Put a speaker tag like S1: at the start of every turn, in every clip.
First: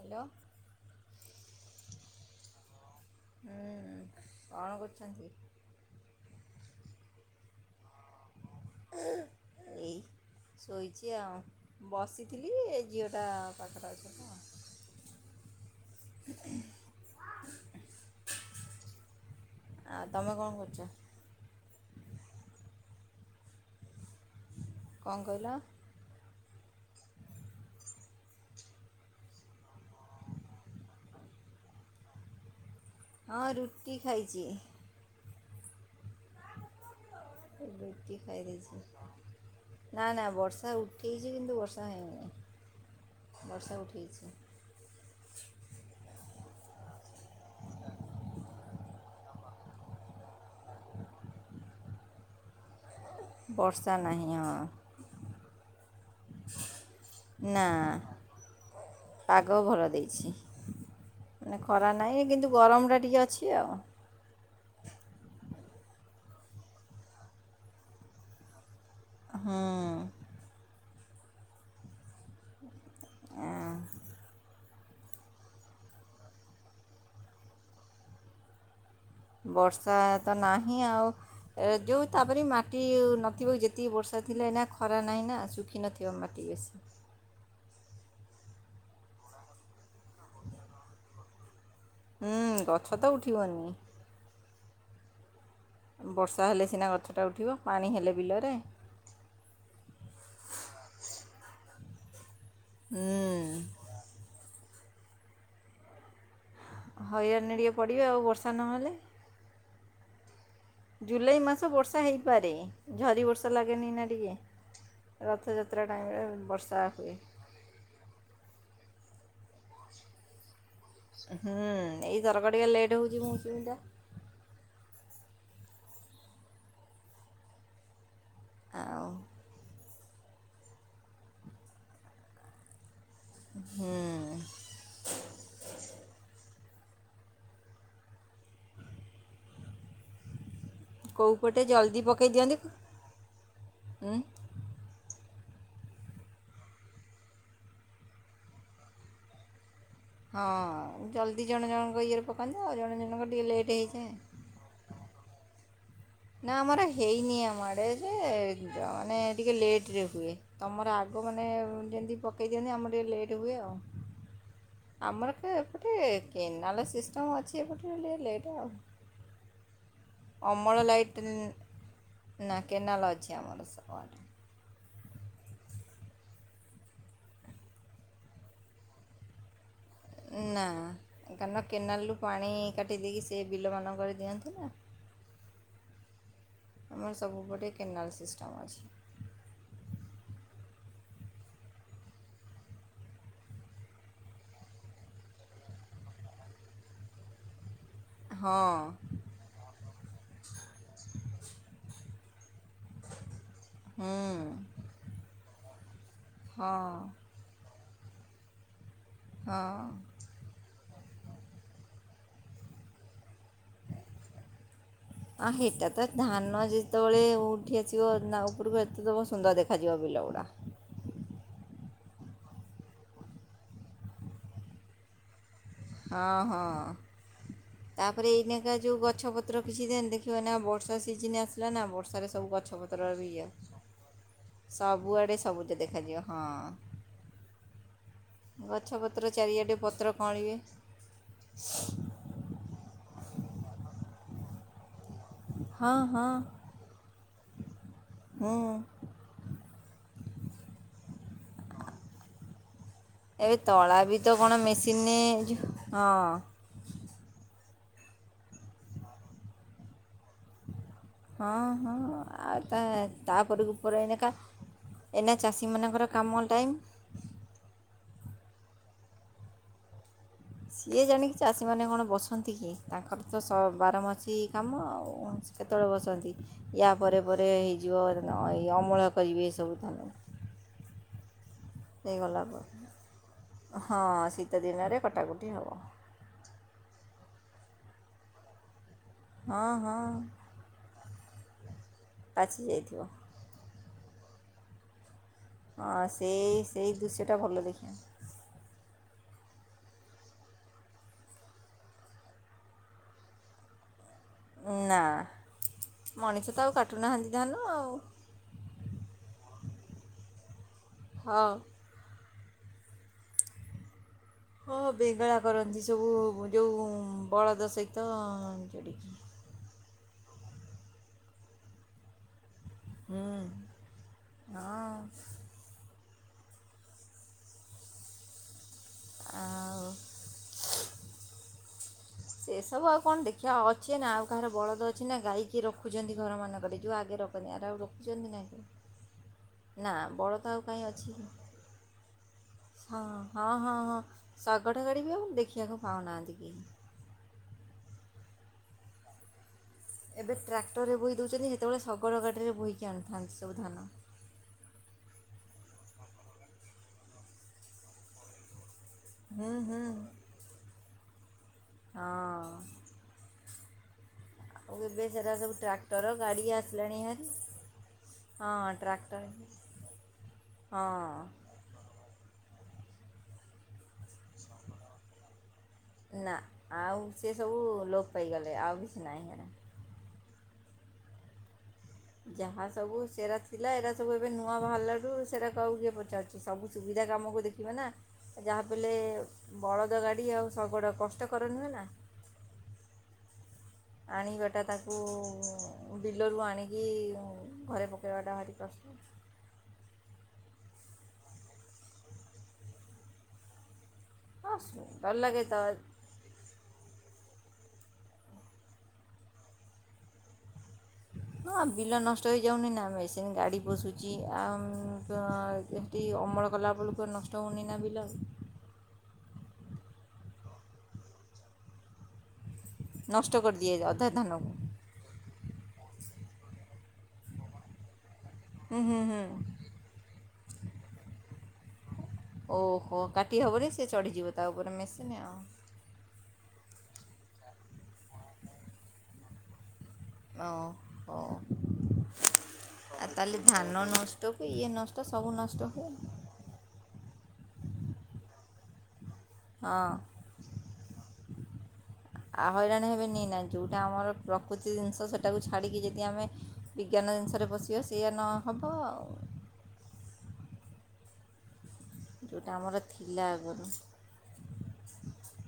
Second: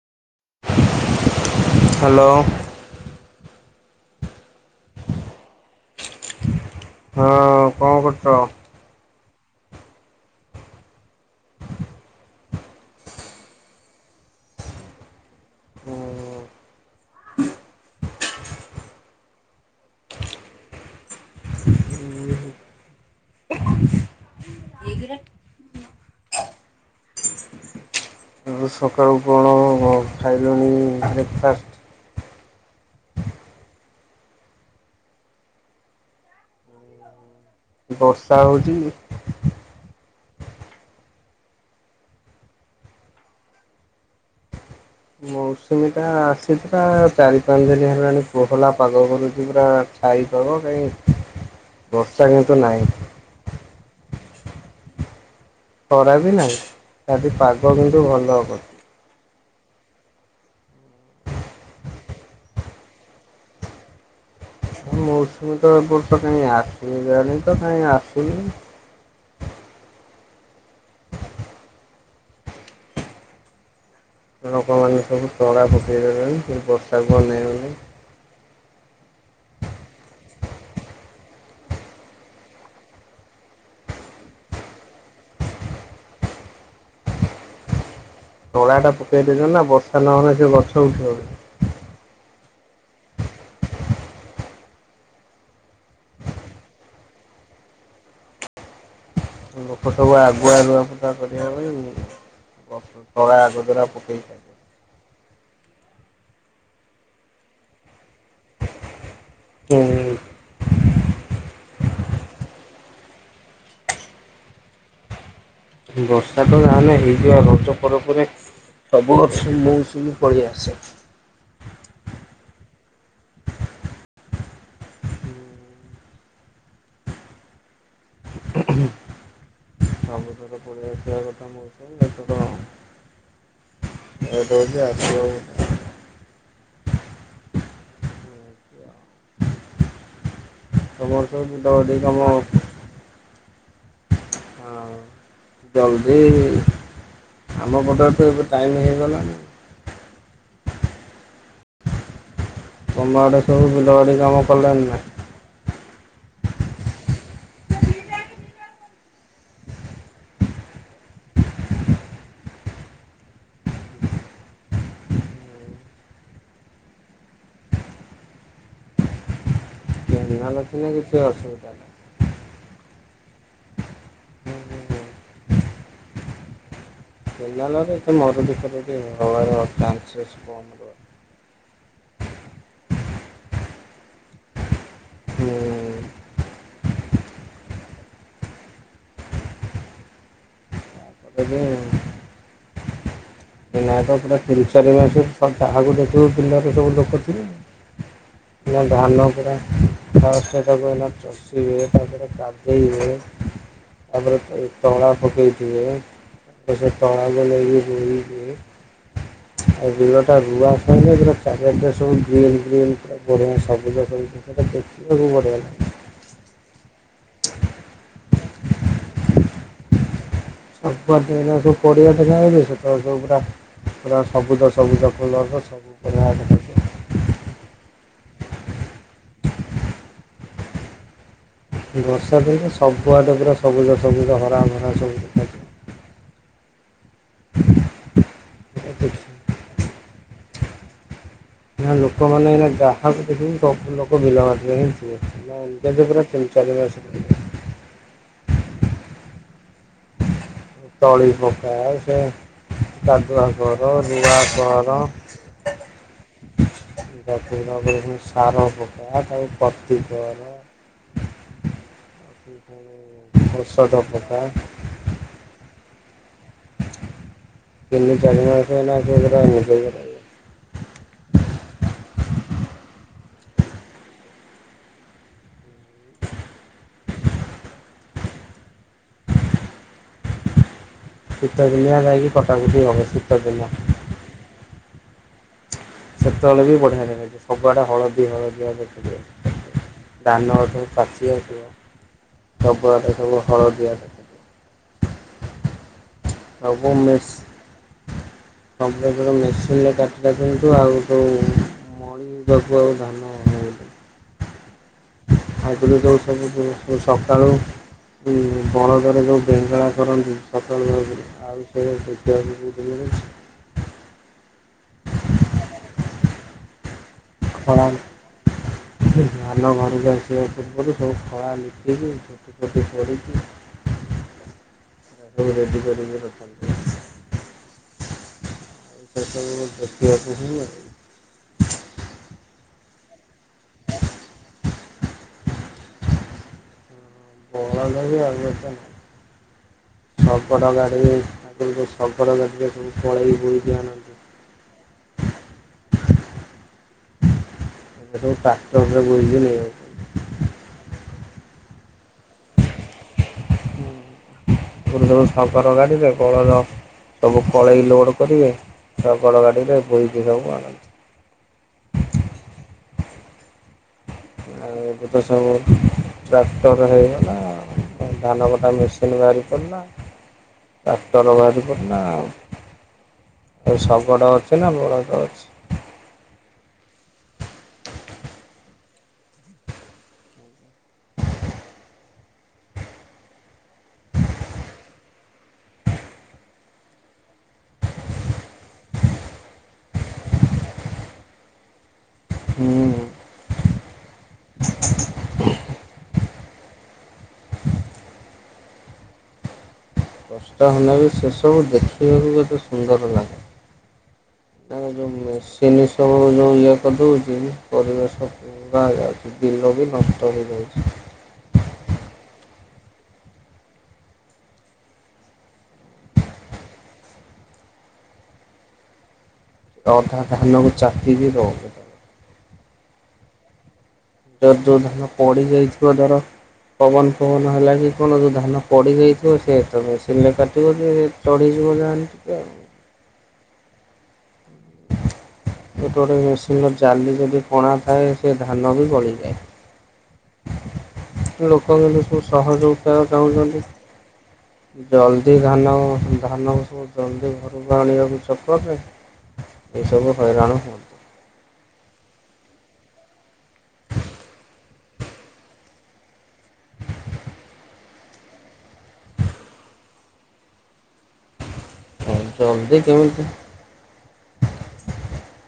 S1: Hello.
S2: Hello.
S1: ହୁଁ କଣ କରୁଛନ୍ତି?
S2: ହଁ କଣ କରୁଛ?
S1: ଏଇ ଶୋଇଚି ଆଉ। ବସିଥିଲି ଏଇ ଝିଅଟା ପାଖରେ ଅଛି ତ [inaudible]
S2: ହୁଁ।
S1: ଆ ତମେ କଣ କରୁଛ?
S2: [unintelligible]
S1: କଣ କହିଲ? [inaudible]
S2: ଆରୁ ସକାଳୁ କଣ, ଖାଇଲେଣି ବ୍ରେକଫାଷ୍ଟ୍?
S1: ହଁ, ରୁଟି ଖାଇଛି। ଏ ରୁଟି
S2: ବର୍ଷା
S1: ଖାଇ
S2: ହଉଛି।
S1: ଦେଇଛି, ନା ନା, ବର୍ଷା ଉଠି ଉଠେଇଛି, କିନ୍ତୁ ବର୍ଷା ହେଇନି, ବର୍ଷା ଉଠେଇଛି।
S2: ମୌସୁମୀ ଟା ଆସି ଥିଲା, ଚାରି ପାଞ୍ଚ ଦିନ ହେଲାଣି, କୋହଲା ପାଗ କରୁଛି ପୁରା। ଛାଇପାଗ କାହିଁ, ବର୍ଷା କିନ୍ତୁ ନାହିଁ।
S1: ବର୍ଷା ନାହିଁ, ହଁ।
S2: ଖରା ବି ନାହିଁ, ଖାଲି
S1: ନା
S2: ପାଗ କିନ୍ତୁ ଭଲ କରିଛି।
S1: ପାଗ ଭଲ ଦେଇଛି। ମାନେ ଖରା ନାହିଁ, କିନ୍ତୁ ଗରମଟା ଟିକେ ଅଛି ଆଉ।
S2: ମୌସୁମୀ ତ ଏବର୍ଷ କାଇଁ ଆସିନି ଜାଣି ତ, କାହିଁ ଆସନି।
S1: ହଁ।
S2: ଲୋକମାନେ ସବୁ ଚଳା ପକେଇ ଦେଲେଣି, ଏଇ ବର୍ଷାକୁ ଅନେଇ ଅନେଇ।
S1: ବର୍ଷା ତ ନାହିଁ ଆଉ, ଯୋଉ ତାପରେ ମାଟି ନଥିବ, ଯେତିକି ବର୍ଷା ଥିଲେ ନା ଖରା ନାହିଁ ନା, ଶୁଖି ନଥିବ ମାଟି ବେଶୀ।
S2: ନଳା ଟା ପକେଇଦଛ ନା, ବର୍ଷା ନହେଲେ ସେ ଗଛ ଉଠିବନି।
S1: ହୁଁ, ଗଛ ତ ଉଠିବନି। ବର୍ଷା ହେଲେ ସିନା ଗଛଟା ଉଠିବ, ପାଣି ହେଲେ ବିଲରେ।
S2: ଲୋକ ସବୁ ଆଗୁଆ, ଲୁଆ ଫଟା କରିବା ପାଇଁ ତଳା
S1: ହୁଁ
S2: ଆଗତୁରା ପକେଇ ଦେ
S1: ହଇରାଣ ଟିକେ ପଡ଼ିବେ ଆଉ, ବର୍ଷା ନହେଲେ।
S2: ହୁଁ।
S1: ଜୁଲାଇ ମାସ ବର୍ଷା ହେଇପାରେ, ଝରି ବର୍ଷା ଲାଗେନି ନା ଟିକେ। ରଥଯାତ୍ରା ଟାଇମ୍ରେ
S2: ବର୍ଷା ତ ଯାହେଲେ
S1: ହୁଏ
S2: ହେଇଯିବ, ରଜ ପରେ ପରେ ବହୁତ ମୌସୁମୀ ପଲେଇ ଆସେ।
S1: ହୁଁ, ଏଇଥରକ ଟିକେ ଲେଟ୍ ହଉଛି ମୌସୁମୀ ଟା। ଆଉ
S2: ସବୁଥରକ୍ ପଳେଇ ଆସିବା କଥା ମୌସୁମୀ ଏଥର ଲଟେ ହଉଚି ଆସିବାକୁ ବୋଧେ। ତମର
S1: କେଉଁ
S2: ସବୁ
S1: ପଟେ
S2: ବିଲ ବାଡ଼ି
S1: ଜଲ୍ଦି
S2: କାମ
S1: ପକେଇ ଦିଅନ୍ତି, ଉଁ
S2: ହଁ, ଜଲଦି ଆମ ପଟରେ ତ ଏବେ ଟାଇମ ହେଇଗଲାଣି।
S1: ହଁ, ଜଲଦି ଜଣ ଜଣଙ୍କ ଇଏରେ ପକାନ୍ତି ଆଉ ଜଣ
S2: ତମ
S1: ଜଣଙ୍କ
S2: ଆଡେ
S1: ଟିକେ ଲେଟ୍
S2: ସବୁ
S1: ହେଇଯାଏ
S2: ବିଲବାଡ଼ି କାମ କଲେଣିନା?
S1: ନା ଆମର ହେଇନି ଆମଡେ ଯେ, ମାନେ ଟିକେ ଲେଟ ରେ ହୁଏ, ତମର ଆଗ ଲୋକମାନେ, ଯେମିତି ପକାଇ ଦିଅନ୍ତି, ଆମର ଟିକେ ଲେଟ୍ ହୁଏ ଆଉ। ଆମର ତ୍ ଏପଟେ କେନାଲ ସିଷ୍ଟମ୍ ଅଛି ଏପଟେ ବ ଲେଟ ଆଉ।
S2: କେନାଲ ନା କିଛି?
S1: ନ୍ନ୍
S2: ଅସୁବିଧା
S1: ନା କେନାଲ୍ ଅଛି ଆମର ସବୁଆଡେ।
S2: ନାହିଁ। କେନାଲରେ ଏତେ ମରୁଡ଼ି ଫରୁଡ଼ି ହବାର ଚାନ୍ସେସ୍
S1: ନା
S2: କମ୍ ରୁହେ।
S1: କାରଣ କେନାଲ ରୁ ପାଣି କାଟି ଦେଇେକି ସେ ବିଲ ମାନଙ୍କରେ ଦିଅନ୍ତି ନା
S2: ହୁଁ।
S1: ଆମର ସବୁପଟେ କେନାଲ ସିଷ୍ଟମ୍ ଅଛି।
S2: ହବ ଆଉ। ନା ତ ପୁରା ତିରିଶ ଚାରି ମାସବ ଯାହାକୁ ଦେଖିବୁ ବିଲରେ ସବୁ ଲୋକ
S1: ହଁ
S2: ଥିବେ। ଧାନ ପୁରା ଫାଷ୍ଟେ ତାକୁଏଇନା ଚଷିବେ ତାପରେ କାଦୁ ପକେଇବେ
S1: ହୁଁ
S2: ତାପରେ ଚଳା ପକେଇଥିବେ। ତାପଛ
S1: ହଁ
S2: ତଳା ଦ ନେଇି ବୁ
S1: ହଁ
S2: ଏ ବିଲ ଟା ରୁଆ ସାଇଲେ ଚାରିଆଡ଼େ ସବୁ ଗ୍ରୀନି ଗ୍ରୀନି। ଵଡିଆ ସବୁଜ ସବୁ ସେଟା ଦେଖିବାକୁ ନଡିଆ।
S1: କେତେବେଳେ ଉଠି ଆସିବ ନା ଉପରକୁ ଏତେ ତ ସୁନ୍ଦର ଦେଖାଯିବ ବିଲଗୁଡ଼ା।
S2: ସବୁ ଆଡେ ଏଇନା ପଡିଆ ଦେଖା ଯାଉଛି ସେତବେଳେ ପୂରା ପୁରା ସବୁଜ ସବୁଜ ଫୁଲର ସ
S1: ହଁ ହଁ। ତାପରେ ଏଇନେକା ଯେଉଁ ଗଛପତ୍ର କିଛି ଦେଖିବ ନା ବର୍ଷା ସିଜନ୍ ଆସ
S2: ବର୍ଷା ଦିନ ସବୁଆଡେ ପୁରା ସବୁଜ ସବୁଜ ହରା ଭରା ସବୁ
S1: ସବୁଆଡେ ସବୁଜ ଦେଖାଯିବ ହଁ।
S2: ଦେଖାଯାଉଛି
S1: ଗଛପତ୍ର ଚାରିଆଡ଼େ ପତ୍ର କ ଅଁଲିବେ।
S2: ନା ଲୋକମାନେେ ଏଇ ଗ୍ରାହକ ଦେଖିକି ସବୁ ଲୋକ ବିଲ ବାିଦିରେ ହିଁ ଥିବେ। ହୁ
S1: ହଁ
S2: ଜେଜେ ପୁରା
S1: ହଁ
S2: ତିନି ଚାରିମସେ।
S1: ହୁ।
S2: ତଳି। ବୋକ ସେ କାଦୁଆ
S1: ଏବେ
S2: କର
S1: ତଳା ବି ତ
S2: ରୁଆ
S1: କ'ଣ
S2: କର।
S1: ମେସିନରେ ହଁ
S2: ସାର ପକା ତାକୁ କତୀ କର।
S1: ହଁ ହଁ ଆଉ ତା ତାପରେ
S2: ଔଷଧ
S1: ଉପରେ ଏନକା
S2: ପକା
S1: ଏନା ଚାଷୀ ମାନଙ୍କର। କାମ ଟାଇମ୍।
S2: ତିନି ଚାରି ମସେ ହେଲା ସେ ପରା
S1: ସିଏ ଜାଣିକି ଚାଷୀମାନେ କଣ ବସନ୍ତି କି ତାଙ୍କର ତ ବାରମାସୀ କାମ ଆଉ। କେତେବେଳେ ବସନ୍ତି ୟା ପରେ ପରେ ହେଇଯିବ ଏଇ ଅମଳ କରିବେ ଏସବୁ ଧଆନ।
S2: ଶୀତ ଦିନିଆ ଯାଇକି
S1: ପରେ
S2: କଟାକଟି ହବ ଶୀତ ଦିନିଆ।
S1: ଆଉ।
S2: ସେତେବେଳେ ବି ବଢିଆ ସବୁଆଡେ ହଳଦୀ ହଳଦୀଆ।
S1: ହଁ ହଁ
S2: ଧାନ ଗଛ ପାଚି ଆସିବ।
S1: ପାଚି
S2: ସବୁ
S1: ଯାଇଥିବ
S2: ଆଡେ ସବୁ ହଳଦିଆ। ଦେଖାଯିବ
S1: ହଁ ସେଇ ସେଇ ଦୃଶ୍ୟଟା ଭଲ ଦେଖିବା।
S2: ସମ୍ପ୍ରକର ମେସିନରେ କାଟି ରାଖନ୍ତୁ ଆଉ ଯେଉଁ ପଣି ଯିବାକୁ ଆଉ ଧାନ ଅଣାଇଲେ [unintelligible]
S1: ନା
S2: ଆାଇଗଲ ଯ
S1: ମଣିଷ ତ ଆଉ
S2: ସବୁ
S1: କାଟୁନାହାନ୍ତି ଧାନ
S2: ସକାଳୁ।
S1: ଆଉ
S2: ବଳଦରେ ଯେଉଁ ବେଙ୍ଗଳା କରନ୍ତି ସକାଳ ଭାବରେ
S1: ହଁ
S2: ଆଉ ସେଇ ଜ [unintelligible]
S1: ହଁ ବେଗଳା କରନ୍ତି ସବୁ ଯୋଉ ବଳଦ ସହିତ। [unintelligible]
S2: ଘର କୁ ଆସିବା ପୂର୍ବରୁ ସବୁ ଖଳା ଲିପିଇକି [unintelligible] ଝୋଟି କରିକି ସବୁ ରେଡ଼ି କରିକି ଟଖି଼ ଥିବେ।
S1: [inaudible] ଆଉ
S2: ଦେଖିବାକୁ ଶ [unintelligible]
S1: ଏସବୁ ଆଉ କଣ ଦେଖିବା ଅଛି ନା ଆଉ କାହାର ବଳଦ ଅଛି ନା ଗାଇକି ରଖୁଛନ୍ତି ଘର ମାନଙ୍କରେ ଯୋଉଗ ଆଗେ ରଖନି ଆ ଆଉ ରଖୁଛନ୍ତି ନାଇଁ କି?
S2: ସବଡ ଗାଡିରେ ସବଡ ଗାଡିରେ [inaudible]
S1: ହଁ ହଁ ହଁ ହଁ ଶଗଡ଼ ଗାଡିବି ଆଉ ଦେଖିବାକୁ ପାଉନାହାନ୍ତି କେଇ
S2: ଏବେ ଯୋଉ ଟ୍ରାକ୍ଟର ମିଳୁଚି ନେଇ ଆଇ
S1: ଏବେ ଟ୍ରାକ୍ଟରରେ ବୋହି ଦେଉଛନ୍ତି ସେତେବେଳେ ଶଗଡ଼ ଗାଡ଼ିରେ ବୋହିକି ଆଣିଥାନ୍ତି ସବୁ ଧାନ।
S2: ବୁ ସଫର ଗାଢିବେ କଳର ସବୁ କଳେଇ ଲୋଡ କରିବେ ଶଗଡ଼
S1: ହୁଁ
S2: ଗାଡିରେ
S1: ହୁଁ
S2: ବୋହୀକି ସବୁ ଆଣନ୍ତି।
S1: ହଁ
S2: ଆଉ ଏବେ ତ
S1: ସେଟା
S2: ସବୁ
S1: ଟ୍ରାକ୍ଟର ଗାଡ଼ି
S2: ଟ୍ରାକ୍ଟର
S1: ଆସିଲାଣି ହାରି
S2: ହେଇଗଲା। ଧାନ କଟା
S1: ହଁ
S2: ମେସିନ୍
S1: ଟ୍ରାକ୍ଟର ହଁ
S2: ବାହାରି ପଡ଼ିଲା ଟ୍ରାକ୍ଟର ବାହାରି ପଡ଼ିଲା ଆଉ ଆଉ ଶଗଡ ଅଛି ନା ବଳଦ ଅଛି
S1: ନା ଆଉ ସେ ସବୁ ଲୋପ ପାଇଗଲେ ଆଉ କିଛି ନାହିଁ ହେନା
S2: [inaudible]
S1: ଯାହା ସବୁ ସେରା ଥିଲା ଏରା ସବୁ ଏବେ ନୂଆ ବାହାରିଲାରୁୁ ସେରା କ କିଏ ପଚାରୁଛି ସବୁ ସୁବିଧା କାମକୁ ଦେଖିବେ ନା ଯାହା ବି ହେଲେ ବଳଦ ଗାଡ଼ି ଆଉ ଶଗଡ଼ କଷ୍ଟକର ନୁହେଁ ନା?
S2: ହୁଁ
S1: ଆଣିବାଟା ତାକୁ ଉଁ ବିଲରୁ ଆଣିକି ଉଁ ଘରେ ପକେଇବାଟା ଭାରି କଷ୍ ଉଁ
S2: କଷ୍ଟ ହେଲେ ବି ସେସବୁ ଦେଖିବାକୁ କେତେ ସୁନ୍ଦର ଲାଗେ।
S1: ହଁ
S2: ନାଇଁ
S1: ସୁନ୍ଦର
S2: ଯୋଉ
S1: ଲାଗେ ତ
S2: ମେସିନ୍ ସବୁ ଯୋଉ ଇଏ କରିଦଉ ଇଏ ବି ପରିବେଶ ପୁରା ଯାଉଚି ବିଲ ବି ନଷ୍ଟ ହେଇଯାଉଚି।
S1: ହ [inaudible] ହଁ ବିଲ ନଷ୍ଟ ହେଇଯାଉନି ନା ମେସିନ୍ ଗାଡ଼ି ପସୁଚି ଆ ଉମ୍ ତ ଏଟି ଅମ ର କଲାବେଳୁକୁ ନଷ୍ଟ ହୋଉନେଇ ନା ବିଲ?
S2: ଆ ଅଧା ଧାନକୁ ଚାପି ଯିବ ସେଟା।
S1: ନଷ୍ଟ କରଦିଏ ଯଅ
S2: ତ ଯୋଉ ଧାନ ପଡ଼ି ଯାଇଥିବ ଧର ପବନ ଫବନ ହେଲା କି କଣ ଯୋଉ ଧାନ
S1: ହୁଁ ହୁଁ ହୁଁ
S2: ପଡ଼ିଯାଇଥିବ ସିଏ ତ ମେସିନ୍ ରେ କାଟିବ ଯେ ଚଢ଼ିଯିବ ଯାହେନେ।
S1: ଓହୋ କାଟି ହବନି ସେ ଚଢ଼ିଯିବ, ତା ଉପରେ ମେସିନ୍ ଆଉ
S2: ଙ୍ଗ ଜାଲି ଯଦି କଣା ଥାଏ ସେ ଧାନ ବି ଗଳିଯାଏ।
S1: ହ।
S2: ଲୋକ ମାନେ ସବୁ ସହଜ ଉପାୟ
S1: ତାହେଲେ
S2: ଚାହୁଁଛନ୍ତି।
S1: ଧାନ ନଷ୍ଟକୁ ଇଏ ନଷ୍ଟ ସବୁ
S2: ଜଲଦି
S1: ନଷ୍ଟ
S2: ଧାନ,
S1: ହୁଏ
S2: ଧାନ ସବୁ ଜଲଦି ଘରକୁ ଆଣିବାକୁ ଚକରରେ
S1: ହଁ
S2: ଏସବୁ ହଇରାଣ ହୁଅନ୍ତୁ।
S1: ଆ ହଇରାଣ ହେବେ ନି ନାହିଁ ଯଉଁଟା ଆମର ପ୍ରକୃତି ଜିନିଷ ସେଇଟାକୁ ଛାଡ଼ିକି ଯଦି ଆମେ ବିଜ୍ଞାନ ସି ଜିନିସ ରେ ପଶିବ ସେୟା ନ ହବ ଆଉ। ଯେଉଁଟା ଆମର
S2: ଜଲ୍ଦି
S1: ଥିଲା
S2: କେମିତି
S1: ଆଗରୁ।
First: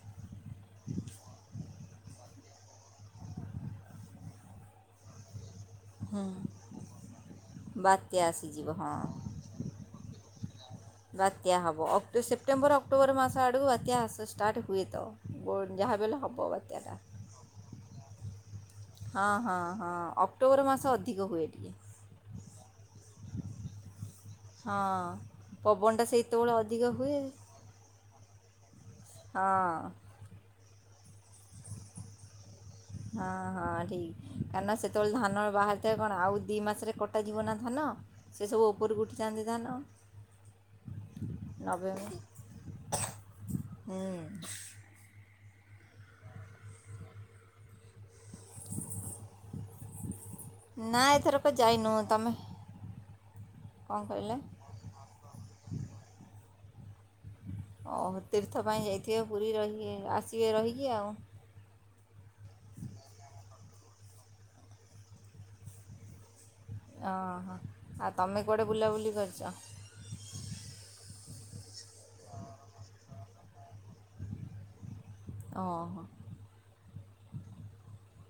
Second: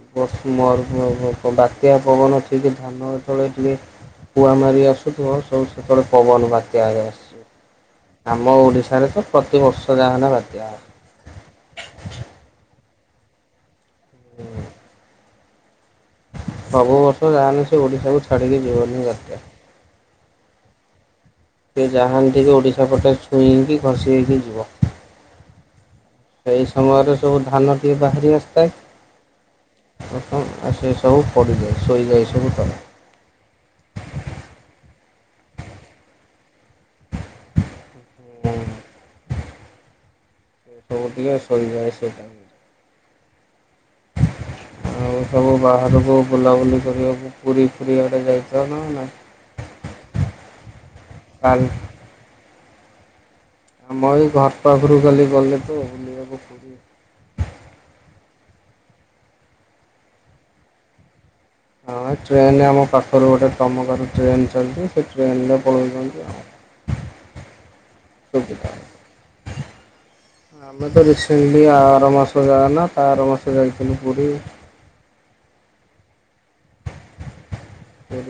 S2: [unintelligible] ବାତ୍ୟା ପବନ ଠିକ ଧାନ ତଳେ ଟିକେ କୁଆ ମାରି ଆସୁ ଥିବ। ସବୁ ସେତେବେଳେ ପବନ ବାତ୍ୟା ଆସଚି,
S1: ବାତ୍ୟା
S2: ଆମ
S1: ଆସିଯିବ ହଁ
S2: ଓଡ଼ିଶାରେ ତ ପ୍ରତିବର୍ଷ ଯାହାହଲେ ବାତ୍ୟା।
S1: ବାତ୍ୟା ହବ ଅକ୍ଟ ସେପ୍ଟେମ୍ବର ଅକ୍ଟୋବର ମାସ ଆଡକୁ ବାତ୍ୟା ଷ୍ଟାର୍ଟ ହୁଏ ତ। ଯାହା ବି ହେଲେ ହେବ ବାତ୍ୟାଟା
S2: ସବୁ ବର୍ଷ ଯାହା ସେ ଓଡିଶା କୁ ଛାଡିକି
S1: ହଁ ହଁ ହଁ ଅକ୍ଟୋବର ମାସ ଅ
S2: ସେ ଜାହାଣ୍ନ୍ତିରେ ଓଡ଼ିଶା ପଟେ ଛୁଇଁକି ଘସି ହେଇକି ଯିବ।
S1: ହଁ ପବନଟା ସେତେବେଳେ
S2: ଏଇ
S1: ଅଧିକ ହୁଏ
S2: ସମୟରେ ସବୁ ଧାନ ଟିକେ ବାହାରି ଆସିଥାଏ।
S1: ହଁ
S2: ଆଉ ସେ ସବୁ ପଡ଼ିଯାଏ ଶୋଇଯାଏ ସବୁ ତଳେ।
S1: [inaudible] ହଁ ହଁ ଠିକ କାହିଁକି ନା ସେତେବେଳେ ଧାନ ବାହାରିଥା ଏ କଣ ଆଉ ଦି ମାସରେ କଟା ଯିବ ନା ଧାନ। ସେ ସବୁ ଉପରକୁ ଉଠି ଯାଆନ୍ତି ଧାନ।
S2: ଏ ସବୁ ଟିକେ ଶୋଇଯାଏ ସେଟା।
S1: ହୁ
S2: ଆଉ ସବୁ ବାହାରକୁ ବୁଲାବୁଲି କରିବାକୁ ପୁରୀ ପୁରୀ ଆଡ଼େ ଯାଇ ଜଣ ନା
S1: ନା ଏଥରକ
S2: କାଲି
S1: ଯାଇନୁ ତମେ
S2: ହ
S1: କ'ଣ
S2: ମ ଏଇ
S1: କହିଲେ
S2: ଘର ପାଖରୁ କାଲି ଗଲେ ତ ବୁଲିବାକୁ।
S1: ଓ ତୀର୍ଥ ପାଇଁ ଯାଇଥିବେ ପୁରୀ ରହିବେ ଆସିବେ ରହିକି ଆଉ।
S2: ହଁ ଟ୍ରେନ ଆମ ପାଖରୁ ଗୋଟେ ତମକାର ଟ୍ରେନ ଚାଲିଛି ସେ ଟ୍ରେନରେ ପଳଉଛନ୍ତି ଆ
S1: ଓହୋ ଆଉ ତମେ କୁଆଡ଼େ ବୁଲାବୁଲି କରିଛ।
S2: ଆମେ ତ ରିସେଣ୍ଟଲି ଆର ମାସ ଯାନ ତ ଆର ମାସ ଯାଇଥିଲୁ ପୁରୀ।
S1: ଓ ହୋ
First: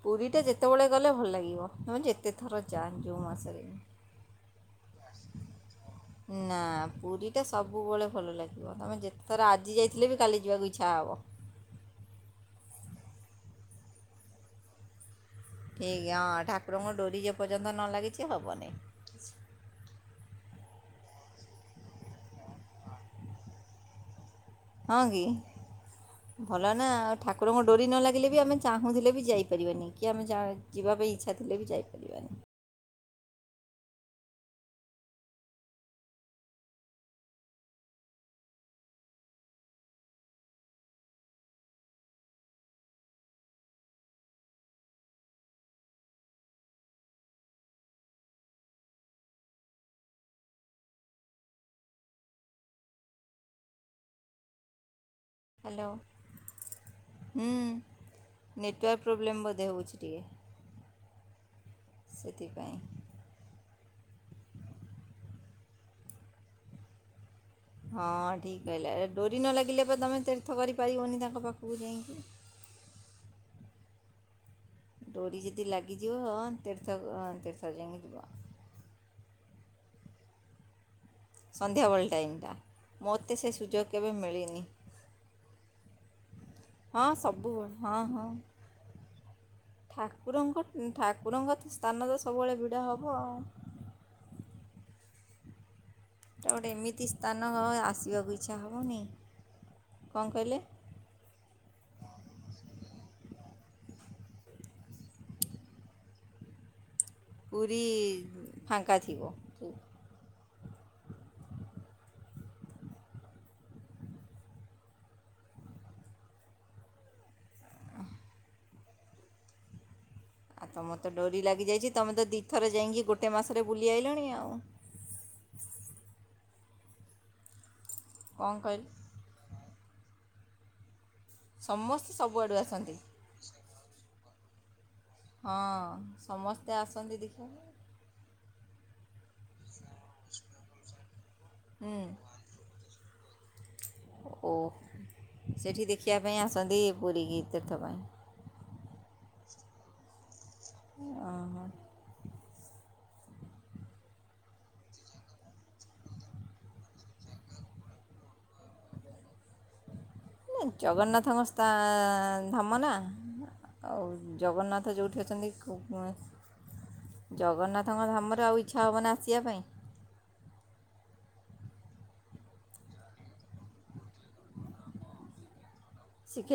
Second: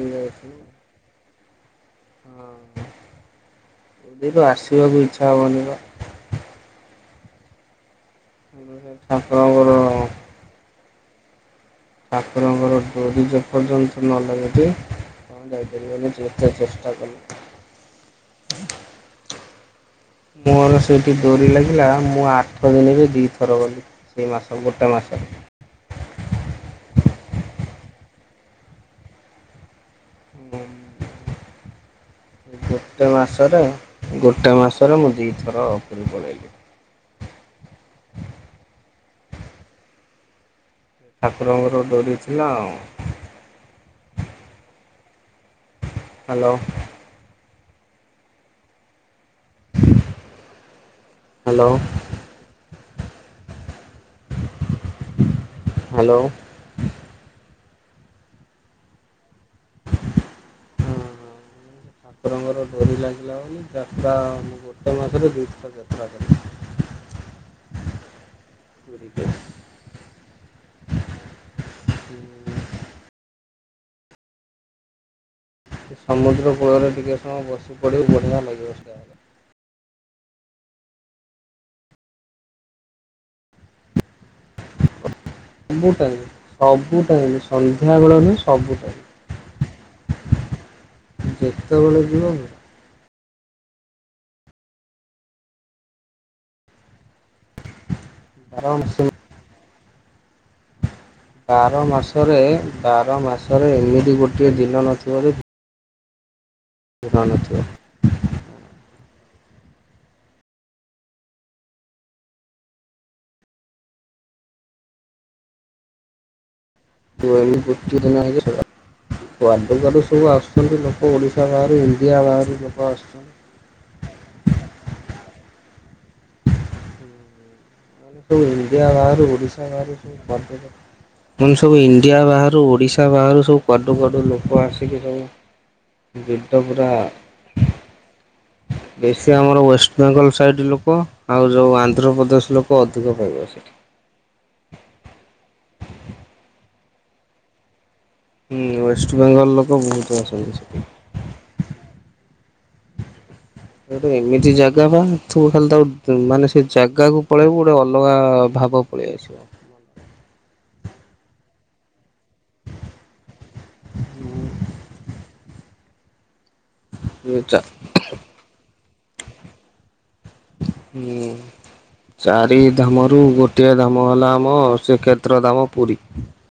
S1: ପୁରୀ ଟା ଯେତେବେଳେ ଗଲେ ଭଲ ଲାଗିବ। ହ ଯେତେ ଥର ଯା
S2: ହଁ
S1: ଜଉ ମାଶରେ।
S2: ପୁରୀରୁ ଆସିବାକୁ ଇଚ୍ଛା ହବନି ବା।
S1: ନା ପୁରୀ ସେଟା ସବୁବେଳେ ଭଲ ଲାଗିବ ତମେ
S2: ଠାକୁରଙ୍କର
S1: ଯେତେଥର ଆଜି ଯାଇଥିଲେ ବି କାଲି ଯିବାକୁ ଇଚ୍ଛା ହବ।
S2: ଠାକୁରଙ୍କର ଡୋରି ଯେପର୍ଯ୍ୟନ୍ତ ନଲାଗିଚି ଆ
S1: ଠିକ୍
S2: ଯାଇପାରିବନି
S1: ହଁ
S2: ଯେତେ
S1: ଠାକୁରଙ୍କ
S2: ଚେଷ୍ଟା
S1: ଡୋରି ଯେ ପର୍ଯ୍ୟନ୍ତ ନ ଲାଗିଛି
S2: କଲେ।
S1: ହେବନି
S2: ମୋର ସେଇଠି ଡୋରି ଲାଗିଲା ମୁଁ ଆଠ ଦିନରେ ଦିଥର ଗଲି। ଦି ମାସ ଗୋଟେ
S1: ହଁ କି
S2: ମାସରେ।
S1: ଭଲ ନା ଆଉ ଠାକୁରଙ୍କ ଡୋରି ନ ଲାଗିଲେ ବି ଆମେ ଚାହୁଁଥିଲେ ବି ଯାଇପାରିବାନି। କି ଆମେ ଯା ଯିବା ପାଇଁ ଇଚ୍ଛା ଥିଲେ ବି ଯାଇପାରିବାନି।
S2: ଗୋଟେ ମାସରେ ଗୋଟେ ମାସରେ ମୁଁ ଦିଥର ପୁରୀ ପଳେଇଲି। ଠାକୁରଙ୍କର ଡୋରି ଥିଲା ଆଉ। ହ୍ୟାଲୋ ହ୍ୟାଲୋ
S1: [inaudible] ହ୍ୟାଲୋ ହୁଁ ନେଟୱାର୍କ ପ୍ରୋବ୍ଲେମ ବୋଧେ ହଉଛି ଟିକେ।
S2: ଠାକୁରଙ୍କର
S1: ସେଥିପାଇଁ
S2: ଡୋରି ଲାଗିଲା ବୋଲି। ଯାତ୍ରା ଗୋଟେ ମାସରେ ଦୁଇଥର ଯାତ୍ରା କଲି।
S1: ହଁ ଠିକ୍ କହିଲ ଏ ଡୋରି ନ ଲାଗିଲେ ବା ତମେ ତୀର୍ଥ କରିପାରିବନି ତାଙ୍କ ପାଖକୁ ଯାଇକି। [inaudible] ଡୋରି ଯଦି ଲାଗିଯିବ
S2: ସମୁଦ୍ର
S1: ତୀର୍ଥ
S2: କୂଳରେ ଟିକେ ସମୟ
S1: ତୀର୍ଥ
S2: ବସି
S1: ଯାଇକି
S2: ପଡି
S1: ଯିବ
S2: ବଢିଆ ଲାଗିବ [unintelligible]
S1: ସନ୍ଧ୍ୟାବେଳେ ଟାଇମ୍ ମୋତେ ସେ ସୁଯୋଗ କେବେ ମିଳିନି
S2: ସବୁ ଟାଇମ୍ ସବୁ
S1: ହଁ
S2: ଟାଇମ୍
S1: ସବୁବେଳେ ହଁ
S2: ସନ୍ଧ୍ୟାବେଳ
S1: ହଁ
S2: ନୁହଁ। ସବୁ ଟାଇମ୍।
S1: ଠାକୁରଙ୍କ ଠାକୁରଙ୍କ
S2: ଯେତେବେଳେ
S1: ସ୍ଥାନ ତ
S2: ଯିବ
S1: ସବୁବେଳେ ଭିଡ଼ ହ ହଁଉ ଏଟା ଗୋଟେ ଏମିତି ସ୍ଥାନ ଆସିବାକୁ ଇଚ୍ଛା
S2: ବାର
S1: ହବନି।
S2: ମାସ
S1: କଣ କହିଲେ
S2: ବାର ମାସରେ ବାର ମାସରେ ଏମିତି ଗୋଟିଏ ଦିନ ନଥିବାରୁ
S1: ପୁରୀ ଫାଙ୍କା ଥିବ।
S2: [unintelligible]
S1: ଆଉ ତମ
S2: ଲୋକ
S1: ତ ଡୋରି
S2: ଓଡିଶା ବାହାରୁ
S1: ଲାଗିଯାଇଛି ତୁମେ
S2: ଇଣ୍ଡିଆ
S1: ତ
S2: ବାହାରୁ
S1: ଦୁଇଥର
S2: ଲୋକ
S1: ଯାଇକି ଗୋଟେ
S2: ଆସୁଛନ୍ତି।
S1: ମାସରେ ବୁଲି ଆଇଲଣି ଆଉ। [inaudible]
S2: ସବୁ
S1: କ'ଣ
S2: ଇଣ୍ଡିଆ
S1: କହିଲେ
S2: ବାହାରୁ ଓଡ଼ିଶା ବାହାରୁ ସବୁ ପର୍ଜଟକ ମାନ ସବୁ
S1: ସମସ୍ତେ
S2: ଇଣ୍ଡିଆ
S1: ସବୁଆଡ଼ୁ
S2: ବାହାରୁ
S1: ଆସନ୍ତି
S2: ଓଡିଶା ବାହାରୁ ସବୁ କୁଆଡୁ କୁଆଡୁ ଲୋକ ଆସ
S1: ହଁ ସମସ୍ତେ ଆସନ୍ତି ଦେଖିବାକୁ
S2: ବେଶୀ ଆମର ୱେଷ୍ଟ ବେଙ୍ଗଲ ସାଇଡ ଲୋକ ଆଉ ଯୋଉ
S1: ହୁଁ
S2: ଆନ୍ଧ୍ରପ୍ରଦେଶ ଲୋକ [unintelligible]
S1: ଓ ସେଠି ଦେଖିବା ପାଇଁ ଆସନ୍ତି ପୁରୀ କୀ ତୀର୍ଥ ପାଇଁ
S2: ହୁଁ ୱେଷ୍ଟବେଙ୍ଗଲ୍ ଲୋକ ବହୁତ ଆସନ୍ତି।
S1: ଅହ
S2: ଗୋଟେ ଏମିତି ଜାଗା ବା ତୁ ଖାଲି ତ ମାନେ ସେ ଜାଗାକୁ ପଳେଇବୁ ଗୋଟେ ଅଲଗା ଭା ଆବା ପଳେଇ ଆସିବ।
S1: [inaudible] ଜଗନ୍ନାଥଙ୍କ ସ୍ଥା ଧାମନା ଆଉ ଜଗନ୍ନାଥ ଯେଉଁଠି ଅଛନ୍ତି କୌଣସି
S2: ଚା
S1: ଜଗନ୍ନାଥଙ୍କ ଧାମରେ ଆଉ ଇଚ୍ଛା ହବନା ଆସିବା ପାଇଁ
S2: ହୁଁ। ଚାରି ଧାମରୁ ଗୋଟିଏ ଧାମ ହେଲା ଆମ ଶ୍ରୀକ୍ଷେତ୍ର ଧାମ ପୁରୀ।
S1: ଶ୍ରୀକ୍ଷେତ୍ର